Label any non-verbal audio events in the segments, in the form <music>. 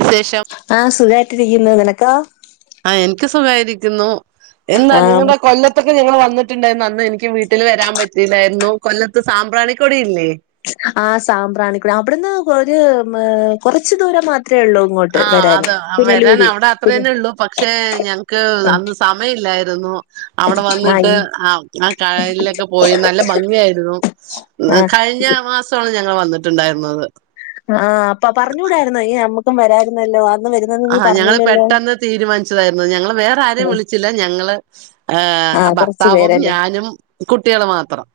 വിശേഷം ആ സുഖായിട്ടിരിക്കുന്നു നിനക്കൊ ഇക്ക് സുഖായിരിക്കുന്നു എന്താ ആ നിങ്ങടെ കൊല്ലത്തൊക്കെ ഞങ്ങള് വന്നി ട്ട്ണ്ടേനു എനിക്ക് വീട്ടില് വരാൻ പറ്റിയില്ലായിരുന്നു കൊല്ലത്ത് സാമ്പ്രാണിക്കൊടിയില്ലേ ആ സാമ്പ്രാണിക്കുഴി അവിടുന്ന് ഒരു മ് കുറച്ചു ദൂരം മാത്രം ആ അതാ വരാൻ അവിടെ പുന അത്രല്ലെള്ളു പക്ഷെ ഞങ്ങക്ക് ആ അന്ന് സമയില്ലായി അവിടെ ആ വന്നിട്ട് ഈ, ആ ആ കായലിലൊക്കെ പോയി നല്ല ഭംഗിയായിരുന്നു ആ കഴിഞ്ഞ മാസവാണ് ഞങ്ങൾ വന്നിട്ടുണ്ടായിരുന്നത് ആ അപ്പൊ പറഞ്ഞൂടായിരുന്നോ ഈ നമ്മുക്കും വരായിരുന്നല്ലോ അന്ന് വരുന്നെന്ന് ആ നീ ഞങ്ങള് പറഞ്ഞില്ലല്ലോ. പെട്ടെന്ന് തീരുമാനിച്ചതായിരുന്നു ഞങ്ങള് വേറെ ആരെയും ഉം. വിളിച്ചില്ല ഞങ്ങള് ഏ ആ കുറച്ച് ഭർത്താവും പേരല്ലേ. ഞാനും കുട്ടികളു മാത്രം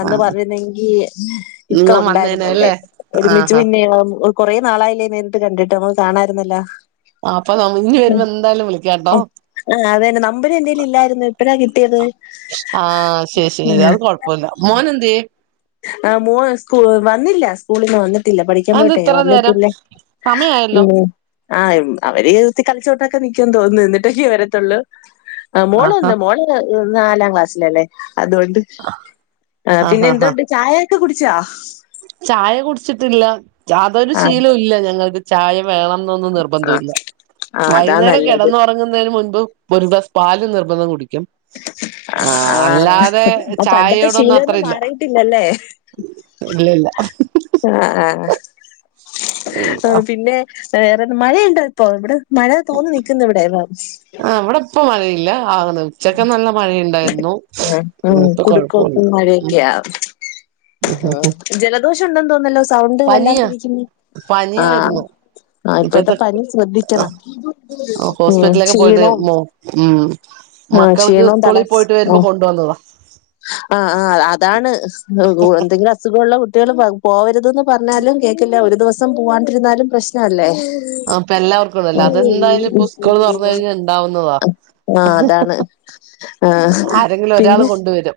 അന്ന് ആ പറഞ്ഞിര്ന്നെങ്കി ഇക്ക നിങ്ങള് ഉണ്ടായിരുന്നു ഇവിടെ വന്നേനല്ലേ ഒരുമിച്ച് ആഹാ പിന്നേം കൊറെ നാളായില്ലേ നേരിട്ട് കണ്ടിട്ട് മ്മള് കാണാര്ന്നല്ലൊ അപ്പൊ ഇനി വരുമ്പോ എന്തായാലും വിളിക്കാട്ടോ ആ അതന്നെ നമ്പരെന്തേ എപ്പഴാ കിട്ടിയത് ആ ശരി ആ ശരി അത് കൊഴപ്പൂല്ല മോനെന്തേ ആ മോൾ സ്കൂള് വന്നില്ല സ്കൂളീന്ന് വന്നിട്ടില്ല പഠിക്കാൻ അതെന്താ പോയിട്ടെ ഇത്ര നേരം വന്നിട്ടില്ല സമയായല്ലോ ഉം ആ അവര് ഒത്തി കളിച്ചോട്ത്തൊക്കെ നി ക്കും തോന്നുന്നു ന്നിട്ടൊക്കെ വരത്തൊള്ളൂ ആ ആഹാ മോളന്ന് മോള് നാലാം ക്ലാസ്സിലല്ലേ അതുകൊണ്ട് ആ പിന്നെ ആഹാ ഹാ എന്തുണ്ട് ചായൊക്കെ കുടിച്ചൊ ചായ കുടിച്ചിട്ടില്ല അതൊരു ആ ശീലവില്ല ഞങ്ങൾക്ക് ചായ വേണംന്നൊന്നും ആ നിർബന്ധല്ല ആ അതാ വൈകുന്നേരം നല്ലത് കിടന്നറങ്ങുന്നതിന് മുൻപ് ഒരു ഗ്ലാസ്‌ പാല് നിർബന്ധം കുടിക്കും ആ ആഹ ആ അല്ലാതെ ആ പണ്ടത്തെ ചായയോടൊന്നും അത്ര ശീലമൊന്നും ഇല്ല. മാറിയിട്ടില്ലല്ലേ ല്ല ആ ആ ആ പിന്നെ വേറെ മഴയുണ്ട ഇപ്പോ ഇവിടെ മഴ തോന്നി നിക്കുന്നു ഇവിടെ. ആ അവിടെ ഇപ്പ മഴയില്ല. ആ ഉച്ചക്കെ നല്ല മഴയുണ്ടായിരുന്നു. ഉം ഉ ഇപ്പൊ കൊഴപ്പില്ല. കുടുക്കോട്ടും മഴയൊക്കെയാ ജലദോഷം ഉണ്ടെന്ന് തോന്നല്ലോ സൗണ്ട് പനിയാ വല്ലാണ്ടരിക്കുന്നു. ആഹ് പനിയായിരുന്നു ആ ഇപ്പോഴത്തെ ഇപ്പഴത്തെ പനി ശ്രദ്ധിക്കണം. ഉ ചെയ്യണം. മ ഉം ആഹ മക്കൾക്ക് ക്ഷീണവും. തല സ്കൂളിൽ പോയിട്ട് വരുമ്പോ കൊണ്ടുവന്നതാ ആ ആ ആ അതാണ്. എന്തേങ്കിലും അസുഖ ഉള്ള കുട്ടികള് ഒരൂസം പോവെറുതെന് പറഞ്ഞാലും. കേൾക്ക ഒരു സം പോകണ്ടിരുന്നാലും പ്രശ്നം അല്ലേ. അപ്പൊ എല്ലാവർക്കും ഉണ്ടല്ലോ അതെന്തായാലും ഇപ്പൊ സ്കൂൾ തുറന്നു കഴിഞ്ഞാൽ ഉണ്ടാവുന്നതാ <inaudible> ആഹ അതാണ് ആ ആരെങ്കിലും ഒരാൾ പിന്നെ. കൊണ്ടുവരും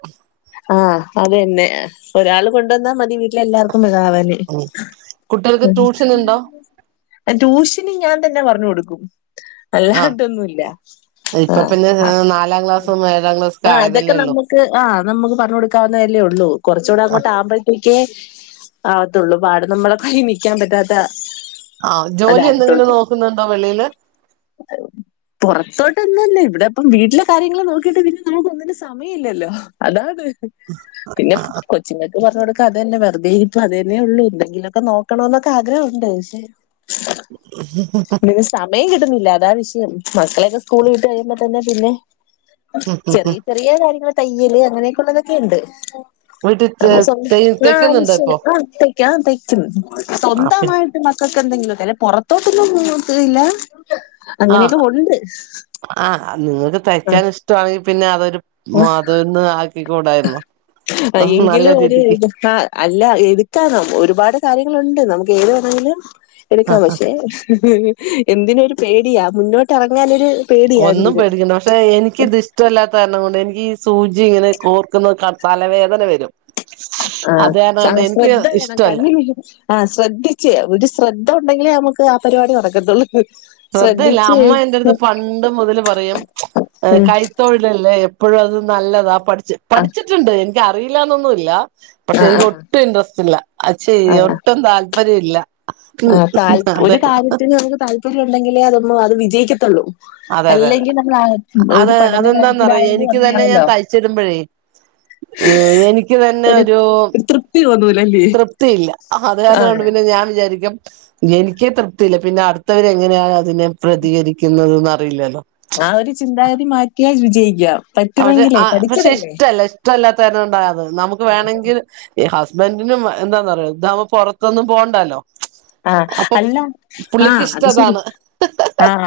ആഹ അത് തന്നെ ഒരാൾ കൊണ്ട വന്നാ മതി വീട്ടില എല്ലാർക്കും മെതാവാന്. ഉം കുട്ടികൾക്ക് ട്യൂഷൻ ഉണ്ടോ ട്യൂഷന് ഞാൻ തന്നെ പറഞ്ഞു കൊടുക്കും. ആഹ് അല്ലാണ്ടൊന്നുല്ല ആ ഇപ്പൊ പിന്നെ ആ നാലാം ക്ലാസ്സും ഏഴാം ക്ലാസ് ഒക്കെ ആ അതൊക്കെ ആയതല്ലേ ഉള്ളൂ നമ്മുക്ക് ആ നമ് പറ കൊക്കാവുന്നതല്ലേ. ഉള്ളൂറച്ചുകൂടെ അങ്ങോട്ടവുംമ്പ തെക്കെ ആവത്തുള്ളൂ പാട് നമ്മളെക്ക <unintelligible> നിൽക്കാൻ പറ്റാത്ത ആഹ ജോലി എന്തെങ്ങനെ നോക്കുന്നുണ്ടോ വെളിയില് പുറത്തോട്ട്ന്നന്നെ ഇവിടെപ്പം വീട്ടിലെ കാര്യങ്ങൾ നോക്കിയിട്ട് പിന്നെ നമുക്ക് ഒന്നിനും സമയ ല്ല ല്ലോ അതാണ് പിന്നെ കൊച്ചി പറഞ്ഞ കൊടുക്ക അതന്നെ വെറുതെ ഇപ്പ അത്തെന്നെ ഉള്ളൂ എന്തെിലൊക്കെ നോക്കണോ എന്നൊക്കെ ആഗ്രഹമുണ്ട് പഷേ പിന്നേ സമയം കിട്ടുന്നില്ല അതാ വിഷയം മക്കളൊക്കെ സ്കൂള വിട്ട് കഴിയുമ്പോ തന്നെ പിന്നെ ഉം ഉം ഉം ചെറിയ ചെറിയ കാര്യങ്ങൾ തയ്യല് അങ്ങനെയൊക്കെള്ളതൊക്കെണ്ട് വീട്ടിൽ ആ തയ് ആ തയ്ക്കുന്നുണ്ടോ മഷ ഇപ്പൊ ആ തക്ക തയ്ക്കുന്നു ആഹ് പിന്നെ സ്വന്തമായിട്ട് മക്കൾക്ക് എന്തെങ്കിലും തല്ല പുറത്തോട്ടന്നും പോ നോകല് ല്ല്യ അങ്ങനെയൊക്കെ ഉണ്ട് ആഹ നിങ്ങക്ക് ആ തയ്ക്കാൻ ഇഷ്ടമാണെങ്കിൽ പിന്നെ അതൊരു ആ മതംന്ന് കൂടായിരുന്നോ എങ്കിലും ഒരു അല്ല എടുക്കാനോ ഒരുപാട് കാര്യങ്ങളുണ്ട് നമുക്ക് ഏത് വേണമെങ്കിലും ആ എടുക്കാം ആ പക്ഷെ എന്തിന പേടിയാ മുന്നോട്ട്റങ്ങാനും ഒന്നും പേടിക്കണ്ട പക്ഷെ എനിക്ക ഇത്ഷ്ടമല്ലാത്ത കാരണം കൊണ്ട് എനിക്ക് സൂചി ഇങ്ങനെ കോർക്കുന്ന തലവേദന വരും ആ അത് കാരണം ആ കൊണ്ട് എനിക്ക് ശ്രദ്ധ വേണം ഇഷ്ടമല്ല കണ്ണ ആ് ശ്രദ്ധിച്ചേ ഒരു ശ്രദ്ധ ഉണ്ടെങ്കിലേ നമുക്ക് ആ പരിപാടി നടക്കത്തുള്ളൂ ശ്രദ്ധയില്ല ശ്രദ്ധിച്ച് അമ്മ എന്റാട്ത് അടുത്ത് പണ്ട് മുതല് പറയും ഉം കൈത്തൊഴിലല്ലേ അപ്പോഴും അത് നല്ലതാ പഠിച്ച ആഹ് പഠിച്ചിട്ടുണ്ട് എനക്ക്റിയില്ലന്നൊന്നുമല്ല പക്ഷെ എനിക്ക് ആഹ് ഒട്ടും ഇൻട്രസ്റ്റ് ഇല്ല അത് ചെയ ഒട്ടും താല്പര്യം ഇല്ല ഉം ആ അതെ ഒരു കാര്യത്തിന് അവർക്ക് താല്പര്യം ഉണ്ടെങ്കിലേ അതൊ അത് വിജയിക്കത്തുള്ളൂ അതെ അതെതെ അല്ലെങ്കിൽ നമ്മൾ ആ ഒരു അത് പഠന അതെന്താന്നറ കാര്യത്തിലായാലും എനിക്ക് തന്നെ ഞാൻ അങ്ങനെയാണല്ലോ തയ്ച്ചിടുമ്പോഴേ ഏർ എനിക്ക് തന്നെ ഒരു തൃപ്തിയില്ല അത് ആഹ് കാരണംണ്ട് പിന്നെ ഞാൻ വിരിക്ക എനിക്കേ തൃപ്തിയില്ല പിന്നെ അടുത്തവർ എങ്ങനെയാ അതിനെ പ്രതികരിക്കുന്നത് അറിയില്ലല്ലോ ആ ഒരു ചിന്താഗതി മാറ്റിയാൽ വിജയിക്കാം പക്ഷെ പറ്റുമെങ്കിലേ ആ പക്ഷെ പഠിച്ചതല്ലേ ഇഷ്ടമല്ല ഇഷ്ടമല്ലാത്തര ഉണ്ടായത് നമുക്ക് വേണമെങ്കിൽ ബെന്റിനും എന്താന്ന പറയ ഇതാവും പുറത്തൊന്നും പോകണ്ടല്ലോ ആഹ അല്ല ആഹ പുള്ളിക്ക് അത് ശരി ഇഷ്ടതാണ് ആഹ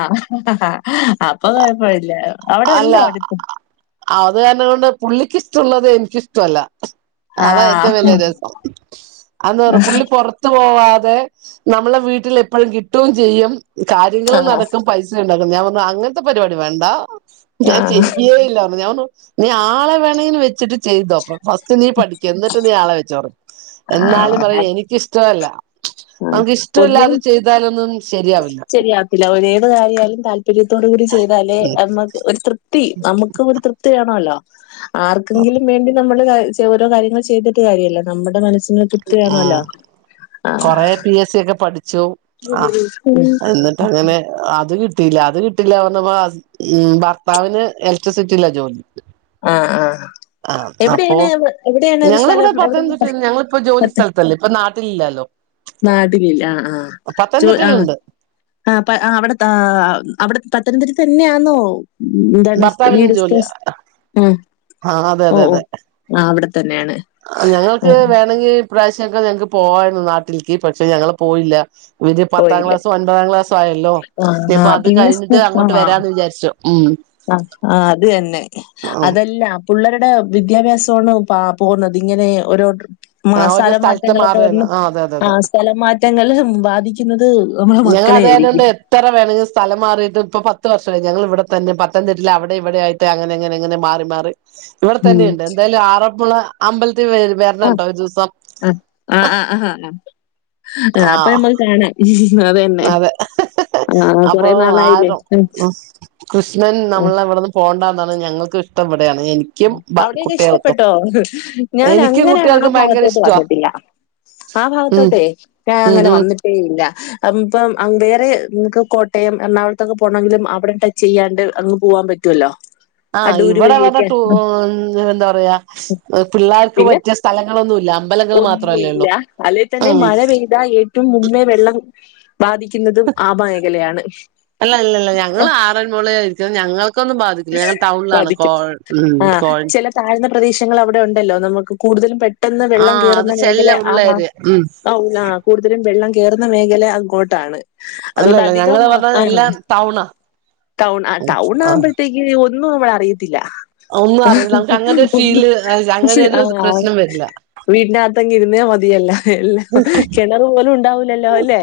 ഇപ്പൊ കുഴപ്പമില്ല അവിടെ ഉണ്ടോ അടുത്ത ആത് കാരണം കൊണ്ട് പുള്ളിക്ക് ഇഷ്ടമുള്ളത് എനിക്കിഷ്ടമല്ല ആ അതാ ഏറ്റവും വലിയ ദിവസം അന്ന് പറഞ്ഞ പുള്ളി പുറത്ത് പോവാതെ നമ്മളെ വീട്ടിൽ എപ്പോഴും കിട്ടും ചെയ്യും ആ കാര്യങ്ങളും നടക്കും പൈസ ഞാൻപർഞ്ഞു അങ്ങനത്തെ പരിപാടി വേണ്ട ആ ഞാൻ ചെയ്യേ ഇല്ല ഞാർന്നു നീ ആളെ വെണന്ന് വെച്ചിട്ട് ചെയ്തോപ്പ ഫസ്റ്റ് നീ പഠിക്കും എന്നിട്ട് നീ ആളെ വെച്ചോറും ആ. എന്നാലും പറയും എനിക്കിഷ്ടമല്ല നമുക്ക് ഇഷ്ടമല്ലാതെ ചെയ്താലൊന്നും ശരിയാവില്ല ചരിയാവത്തില്ല ഒേത് കാര്യാലും താല്പര്യം തോടുകൂടി ചെയ്താലേ നക്ക് ഒരു തൃപ്തി നമുക്ക് ഒരു തൃപ്തി വേണല്ലോ ആർക്കെങ്കിലും വേണ്ടി നമ്മള് ഓരോ കാര്യൾ ചെയ്തിട്ട് കാര്യമല്ല നമ്മുടെ മനസ് ഉ കൊറെ പി എസ് സി ഒക്കെ പഠിച്ചു ആ എന്നിട്ട് അങ്ങനെ ആ അത് കിട്ടിയില്ല അത് കിട്ടില്ല പറഞ്ഞപ്പോ ഉ ഭർത്താവിന് ഇലക്ട്രിസിറ്റി ഇല്ല ജോലി അ ആ ആഹ് അപ്പൊ എവിടെയാണ് എവിടെയാണ് ഞങ്ങളിവിടെ സ്ഥലം എവിടെ മ പത്തനംതിട്ടയിൽ ഞങ്ങളിപ്പോ ജോലി <unintelligible> സ്ഥലത്തല്ലേ ഇപ്പൊ നാട്ടിലില്ലാലോ നാട്ടികല്ല ആ് ആോ ആ പത്തനംതിട്ടയിലുണ്ട് ആപ്പ അവിടെ അവിടെ പത്തനംതിട്ട തന്നെയാണോ എന്താണ് ഭർത്താവിനും വീട്സ്ഥ ജോലിയാ ഉം ആഹ് അതെ ഓ അതെ ഓ അതെ ആ അവിടെ തന്നെയാണ് ആ ഇപ്രാവശ്യക്കേ ഞങ്ങക്ക് പോവായിരുന്നു നാട്ടിലേക്ക് പക്ഷെ ഞങ്ങള്ൾ പോയില്ല ഇര് പത്താം പോയില്ലേ ക്ലാസ്സും ഒൻപതാം ക്ലാസ ആയല്ലോ ആഹ് ഇനി ഇപ്പ ആഹ് അത് കഴിഞ്ഞട്ട്ങ്ങോട്ട് വരാ എന്ന് വിചാരിച്ചോ ആ് ആ അത് തന്നെ ആഹ് അതെല്ല പിള്ളേരുടെ വിദ്യാഭ്യാസമാണ് പ പോകുന്നത് ഇങ്ങനെ ഓരോ മ ഓരോ സ്ഥല സ്ഥലത്ത് മാറ്റങ്ങളൊക്കെ വന്ന് മാറുവായിരുന്നു ആഹ് അതെ അതെ അതെ ആ സ്ഥലം മാറ്റങ്ങൾ ബാധിക്കുന്നത് നമ്മളെ ഞങ്ങ മക്കളെ അതായതോണ്ട് ആയിരിക്കും എത്ര വേണമെങ്കിൽ സ്ഥലം മാറിയിട്ട് ഇപ്പ പ പത്ത് വർഷമായി ഞങ്ങ ഇവിടെ തന്നെ പത്തംതിട്ട അവിടെ ഇവിടെ ആട്ട് അങ്ങനെ അങ്ങനെങ്ങനെ മാറി മാറി ഇവിടെ ഉം തന്നെയുണ്ട് എന്തായാലും ആറപ്പള അമ്പല ആഹ് വരണംണ്ടോ ഒരു ദിവസം ആ അപ്പൊ ആഹ് നമ്മൾ കാണാം അതന്നെ അതെ ആഹ് അപ്പൊ കൊറേ നാളായില്ലേ ആര ഉം കൃഷ്ണൻ നമ്മള ഇവിടെന്ന് പോകണ്ട ഞങ്ങൾക്ക്ഷ്ട അവിടെൊക്കെ ഇഷ്ടപ്പെട്ടോ ഞാൻ എനിക്കും അങ്ങനെ ആ കുട്ടികൾക്കും ഭയങ്കര ഭാഗത്തോട്ട് ഇഷ്ടവാ വന്നിട്ടില്ല ആ ഉം ഭാഗത്തോട്ടേ ഉം അങ്ങനെ ഉം വന്നിട്ടേ ഇല്ല ഇപ്പം വേറെ നമുക്ക് കോട്ടയം എറണാകുളത്തൊക്കെ പോണമെങ്കിലും അവിടെ ടച്ച് ചെയ്യാണ്ട് അങ്ങ് പോവാൻ പറ്റുവല്ലോ ആഹ് ഇവിടെവിടെ ട എന്താ പറയാ പിള്ളേർക്ക് പറ്റിയ സ്ഥലങ്ങള ഒന്നും ഇല്ല അല്ലേ തന്നെ ഉം മഴ പെയ്താ ഏറ്റവും മുമേ വെള്ളം ബാധിക്കുന്നതും ആപ മേഖലയാണ് അല്ല ഇല്ല ഇല്ല ഞങ്ങൾ അഹ് ആറന്മോള ആായിരിക്കുന്നത് ഞങ്ങൾക്കൊന്നും ബാധിക്ക ഞങ്ങൾ ടൗണിലാണ് കോ ബാധിക്കും ഉ കോഴഞ് ഷങ്ങൾ അവിടെണ്ടല്ലോ നുക്ക് കൂടുതലും പ പെട്ടെന്ന് വെള്ളം ആഹ് അത് കയറുന്ന ചെല്ല മേഖല ആ ഉള്ള ഭാ ഏരിയ ഉം കൂടുതലും വെള്ളം കയറന്ന മേഖല അങ്ങോട്ടാണ് അതുകൊണ്ട് അല്ലല്ല ഞങ്ങള് അധികം പറഞ്ഞ ആ എല്ലാം ടൗണാ ടൗൺ ആ ടൗൺ ആഹ് ആുമ്പോ ഒന്നും നമ്മള അറിയത്തില്ല ഒന്നും അറിയില്ല നമുക്ക് അങ്ങനെ ഒരു <unintelligible> ഫീല് അങ്ങനെ ഒരു ആഹാ പ്രശ്നം വരില്ല വീട്ടിനകത്ത കി ഇരുന്നേ മതിയല്ല എല്ലാം കിണർ പോലും ഉണ്ടാവൂലല്ലോ അല്ലേ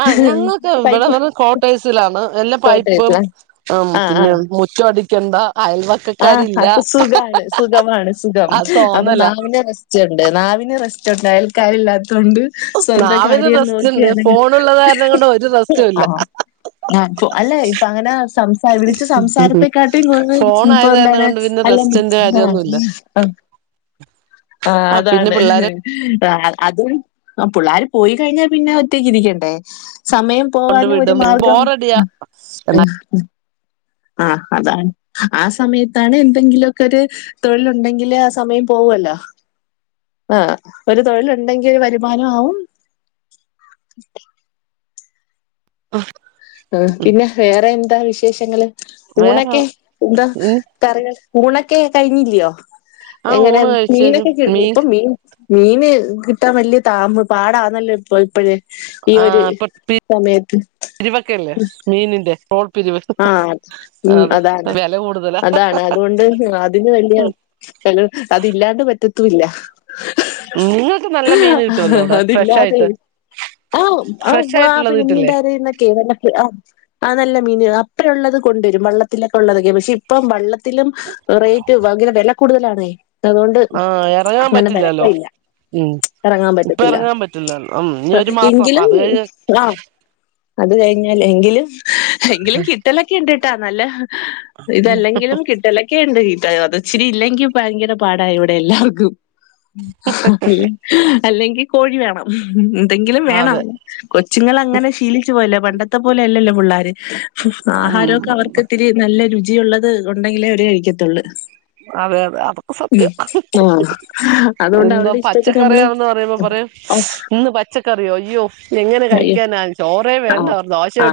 ആ ഞങ്ങളൊക്കെ ഇവിടെ പൈപ്പ് പറ കോട്ടേഴ്സിലാണ് എല്ലാ പൈപ്പും തോട്ടയല്ല ആ പിന്നെ മുറ്റമടിക്കണ്ട എന്താ ആഹ അത് സുഖാണ് സുഖമാണ് സുഖം അത് അപ്പൊ തോന്നലാ നാവിന് റസ്റ്റ്‌ വേണ്ടേ നാവിന് റസ്റ്റ്‌ ണ്ടായാൽ കയല്ല ത്തോണ്ട് സ്വന്തം നാവിന് കാര്യം റെസ്റ്റ് നോക്കി ഉണ്ട് അല്ലെങ്കി ഫോണുള്ളത് കാരണം കൊണ്ട് ഒരു റെസ്റ്റും ഇല്ല ആ ആഹ അല്ലെ ഇപ്പൊ അങ്ങനെ സംസാ വിളിച്ച സംസാറീപ്പാക്കട്ടി കൂടുതൽ ഫോൺ ഇപ്പോ ആയത് കാരണം എന്താണ് കൊണ്ട് പിന്നെ അല്ല റെസ്റ്റിന്റെ കാര്യമൊന്നുമില്ല ആ ആഹ ആഹ് പിന്നെ അതാണ് പിള്ളേരെ ഹാ അതും പുള്ളാർ പോയി കഴിഞ്ഞാൽ പിന്നെ ഒറ്റയക്കിരിക്കണ്ടേ സമയം കൊണ്ട് പോവാനും ഒരു വിടും മാർഗം ബോറടിയാ എ ആ അതാണ് ആ സമയത്താണ് എന്തെങ്കിലുമൊക്കെ ഒരു തൊഴിലുണ്ടെങ്കില് ആ സമയം പോവും ല്ലോ ആ ഒരു തൊഴിലുഉണ്ടെങ്കിൽ ഒരു വരുമാന ആവും എ ആഹ് ആ പിന്നെ വേറെ എന്താ വിശേഷങ്ങള് വേറെ ഊണൊക്കെ എന്താ ഇനി കറികൾ ഊണൊക്കെ കഴിഞ്ഞില്ലയോ ആ എങ്ങനെ ഊണ് കഴിച്ച് കഴിഞ്ഞ് മീനൊക്കെ ഇപ്പ മീൻ മീ മീൻ കിട്ടാൻ വലിയ പാടാണല്ലോ ഇപ്പോ അപ്പഴ് ഈ ആ ഒരു സമയത്ത് ല്ല മീനിന്റെ ട്രോൾ പിരിവ് ആ ഉം അത് അതാണ് വില കൂടുതലാ അതാണ് അതുകൊണ്ട് അതിന് വല്യ അതില്ലാണ്ട് പറ്റത്തുല്ല നിങ്ങൾക്ക് നല്ല മീൻ കിട്ടുവല്ലോ അവിടെ ഫ്രഷ് ആയിട്ട് ആഹ ഫ്രഷ് ആ ആ ആയിട്ടുള്ളത് പിന്നെ കിട്ടില്ലേ നീണ്ടാരി ന്നൊക്കെ വല്ലക്കെ ആ ആ നല്ല അത്ര ഉള്ളത് കൊണ്ടുവരും വെള്ളത്തിലൊക്കെ ഉള്ളതൊക്കെ പക്ഷെ ഇപ്പ വെള്ളത്തിലും റേറ്റ് ഭയങ്കര വില കൂടുതലാണേയ് ആ ഇറങ്ങാൻ പറ്റില്ലല്ലോ ഉം ഇറങ്ങാൻ ഇപ്പ പറ്റത്തില്ല ഇറങ്ങാൻ പറ്റില്ലോ ഉം ഇനി ഒരു മാസം എങ്കിലും അത് കഴിഞ്ഞ് ആ <unintelligible> അത് കഴിഞ്ഞാൽ എങ്കിലും എങ്കിലും കിട്ടാൻ ണ്ടിട്ടാ നല്ല ഇതല്ലെങ്കിലും കിട്ടലൊക്കെ ണ്ട് അതൊച്ചിരി ഇല്ലെങ്കിൽ ഭയങ്കര പാടാ ഇവിടെ എല്ലാവർക്കും അ അല്ലെങ്കി കോഴി വേണം ന്തെങ്കിലും വേണം അതെ കൊച്ചുങ്ങൾ അങ്ങനെ ശീലിച്ചു പോയില്ലോ പണ്ടത്തെ പോലെ അല്ലല്ലോ പുള്ളാര് ഉം ആഹാരൊക്കെ അവർക്ക് ഇത്തിരി നല്ല രുചിയുള്ളത് ഒണ്ടെങ്കിലേ അവര് കഴിക്കത്തുള്ളൂ അതെ അതെ അതൊക്കെ സത്യം ആ അതുകൊണ്ട് എന്താ അവരുടെ ഇഷ്ടത്തിന് നമ്മള് പച്ചക്കറിയാണെന്ന് പറയുമ്പോ പറയും ഓ ഇന്ന് പച്ചക്കറിയോ അയ്യോ എങ്ങനെ അയ്യോ കഴിക്കാനാ ചോറ് ആ ആ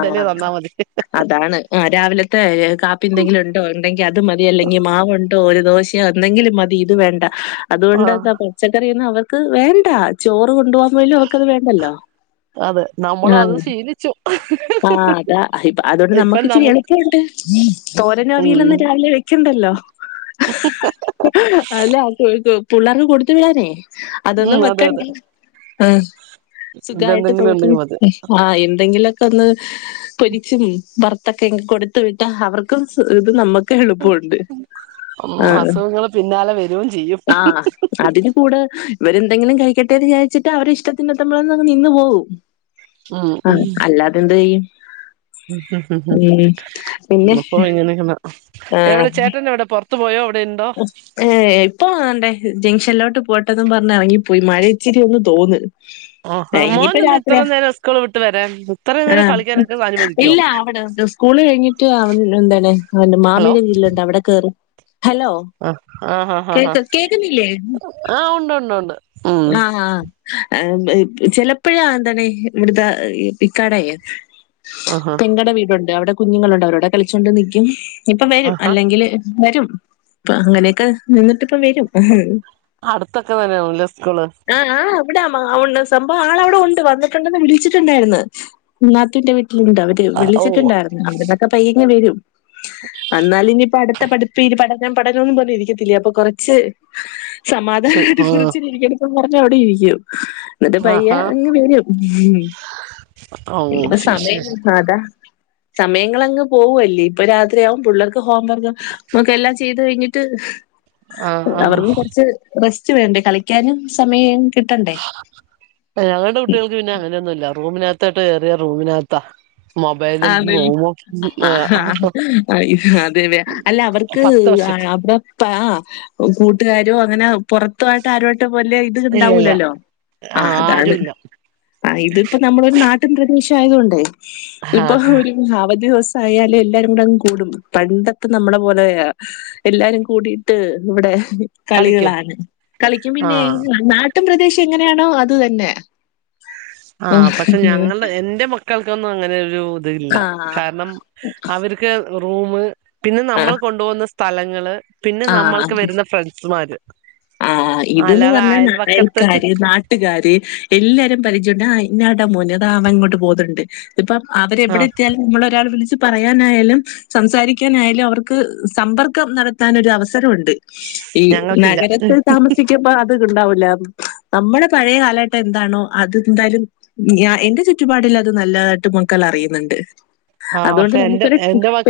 അതാണ് ആ രാവിലെ ത്തെ കാപ്പി ന്തെങ്കിലും ണ്ടോ ണ്ടെങ്കിൽ അത് മതി അല്ലെങ്കിൽ മാവുണ്ടോ ഒരു ദോ ഷ ന്തെങ്കിലും മതി ഇത് വേണ്ട ആഹ് അതുകൊണ്ട്ന്താ പച്ചക്കറിന്നും അവർക്ക് വേണ്ടാ ചോ റ് കൊണ്ടോവാൻ പോലും അവർക്കത് വേണ്ടല്ലോ ആ ചു അ ആ അതാ അതുകൊണ്ട് നമ്മുക്ക് ഇച്ചിരി എളുപ്പുണ്ട് തോരനും ഉം അവിയലൊന്നും രാവിലെ വെക്കണ്ടല്ലോ <inaudible> അല്ല പുള്ളാർക് കൊടുത്ത് വിടാനയ് ഉം അതൊന്നും അതെ വെക്കണ്ട അതെ ആ സുഖായിട്ട് ഇതെന്തെങ്കിലും നോക്കും ഉണ്ടെങ്കിൽ മതി ആ എന്തെങ്കിലും ലൊക്കൊന്ന് പൊരിച്ചും വറത്തോക്കെ കൊടുത്ത് വിട്ട അവർക്കും സു ഇത് നമ്മ ക്കും എളുപ്പണ്ട് ഉം അസുഖങ്ങള് പിന്നാലെ വരൂം ചെയ്യും ആ ആ അതിന് കൂടെ ഇവരെന്തെങ്കിലും കഴിക്കട്ടെന്ന് വി വിചാരിച്ചിട്ട് അവരെ ഇഷ്ടത്തിനെത്തുമ്പോഴ നിന്ന് പോവും അ അല്ലാതെന്തെയ്യും മ്ഹ്ഹ്ഹ് പിന്നെ <unintelligible> എവിടെ ചേട്ടനെവിടെ പൊർ ഏ പ്പൊ വാണ്ടേ ജംഗ്ഷനിലോട്ട് പോട്ടെന്നും പറഞ്ഞ് എറങ്ങിപ്പോയി മഴ ഇച്ചിരിയൊന്ന് തോന്ന് <inaudible> ആ ഹാ ഏഹ് ഇനിയിപ്പ മോനെന്താ രാത്രിയാ. ഇത്രനേരം സ്കൂള് വിട്ട് വരാൻ ഇത്രനേരം ആഹ്. കളിക്കാനൊക്കെ അനുവദിക്കോ സ്കൂള്കഴിഞ്ഞിട്ട് അവൻ എൻന്തണ് അവന്റെ ഹലോ മാമിടെ <unintelligible> അവടെകേറും ആഹ് ആഹ് ആഹ് ആഹ് കേക് കേക്കുന്നില്ലേ ആഹ് ഉണ്ട് ഉണ്ട് ഉണ്ട് ഉം ആഹ <unintelligible> ചെലപ്പഴാ എന്താണ് ഇവിട്ത്തെ ഇക്കാടെ ആഹാ പെങ്ങടെ വീടൊണ്ട് അവിടെകുഞ്ഞുങ്ങളുണ്ട് അവരോടെകളിച്ചോണ്ട്നിക്കും ഇപ്പവരും ആഹാ അല്ലെങ്കില് വരും ഇപ്പ അങ്ങനെയൊക്കെ നിന്നിട്ടിപ്പവരും അടുത്തൊക്കെ തന്നെയാവുല്ലെ സ്കൂള്? വിടെ <unintelligible> സംഭവം ആൾ അവടെ ഒണ്ട് വന്നിട്ടുണ്ടെന്ന് വിളിച്ചിട്ടുണ്ടായിരുന്നു നാത്തൂന്റെ വീ ട്ടിലുണ്ട് അവടെ ഓ വിളിച്ചിട്ടുണ്ടായിരുന്നു അവിടെന്നൊക്കെപയ്യേങ്ങവരും ന്നാല് പ്പൊനിയിപ്പഅടുത്ത പഠിപ്പ് പഠ ഞാൻ പഠനൊന്നും പറഞ്ഞ് ഇരിക്കത്തില്ലേ അപ്പൊകൊറച്ച് സമാധാനായിട്ട് ഉം കൊറച്ചേരം ഇരിക്കട്ടെ ന്നും പറഞ് അവിടെ ഇരിക്കും ആഹാ എന്നിട്ട്പയ്യെങ്ങ് വെരും ഓ ഇനിയിപ്പോ ശരി ശരി സമയം അതാ സമയങ്ങളങ്ങ്പോവല്ലേ ഇപ്പൊരാത്രിയാവും പിള്ളേർക്ക് ഹോംവർക്ക് നമുഎല്ലാം ത്കഴിഞ്ഞിട്ട് ആഹ് അവർക്കും ആഹ് കൊറച്ച് റെസ്റ്റ് വെണ്ടെ കളിക്കാനുംസമയ ഞങ്ങളുടെ കുട്ട്യാൾക്ക്പിന്നെ അങ്ങനൊന്നുല്ല റൂമിനകത്തോട്ട് കേറിയ റൂമിനകത്താ മൊബൈലും റൂമും <unintelligible> അല്ല അവർക്ക് പത്ത് വർഷത്തി <unintelligible> കൂട്ടുകാരോ അങ്ങനെ പൊറത്തുവായിട്ട് ആരോയിട്ട്പോലെ ഇല്ലല്ല ഇത്ണ്ടാവൂലല്ലോ ആ അതാണ് ആരുല്ല ആ ഇതിപ്പോനമ്മളൊരു നാട്ടിൻ പ്രദേശായതോണ്ടെയ് ആഹ് ഇപ്പൊരു അവധിദിവസ ആയാലും എല്ലാരുംകൂടെങ്ങ്കൂടും പണ്ടത്തെനമ്മളെ പോലെ എല്ലാരും കൂടിട്ട്ഇവിടെ കളിക്കും കളികളാണ് കളിക്കുംപിന്നെ ആഹ് നാട്ടുംപ്രദേശം എങ്ങനെയാണോഅത് തന്നെ ആ പക്ഷെ ഞങ്ങളുടെ എന്റെ മക്കൾക്കൊന്നും അങ്ങനെഒരു തില്ല ആഹ് കാരണം അവർക്ക് റൂമ് പിന്നെനമ്മൾ ആഹ് കൊണ്ടുപോകുന്ന സാ സ്ഥലങ്ങള് പിന്നെനമ്മൾക്ക് വരുന്നഫ്രണ്ട്സ്മാര് ആ ഇത് ന്ന്പറഞ്ഞ അായൽക്കാര് നാട്ടുകാര്എല്ലാരും പരി <unintelligible> പിന്നടമോന് അതാഅവൻ ഇങ്ങോട്ട് പോകുന്നുണ്ട് ഇപ്പൊ ആ അവരെവിടെത്തിയാലും നമ്മളൊരാൾ വിളിച്ച് പറയാനായാലും സംസാരിക്കാനായാലും അവർക്ക് സമ്പർക്കം നടത്തനൊരുഅവസരുണ്ട് ഈ ഞങ്ങൾക്കില്ല നഗരത്തിൽ താമസിക്ക്മ്പോ അത്ണ്ടാവൂലാ നമ്മുടെപഴയകാലഘട്ടം എന്താണോ അതെന്തായാലും എന്റെചുറ്റുപാടിൽ അത് നല്ലതായിട്ട്മക്കൾ ളറിയുന്നുണ്ട് ആ പക്ഷെ എന്റെ എന്റെ <unintelligible> മ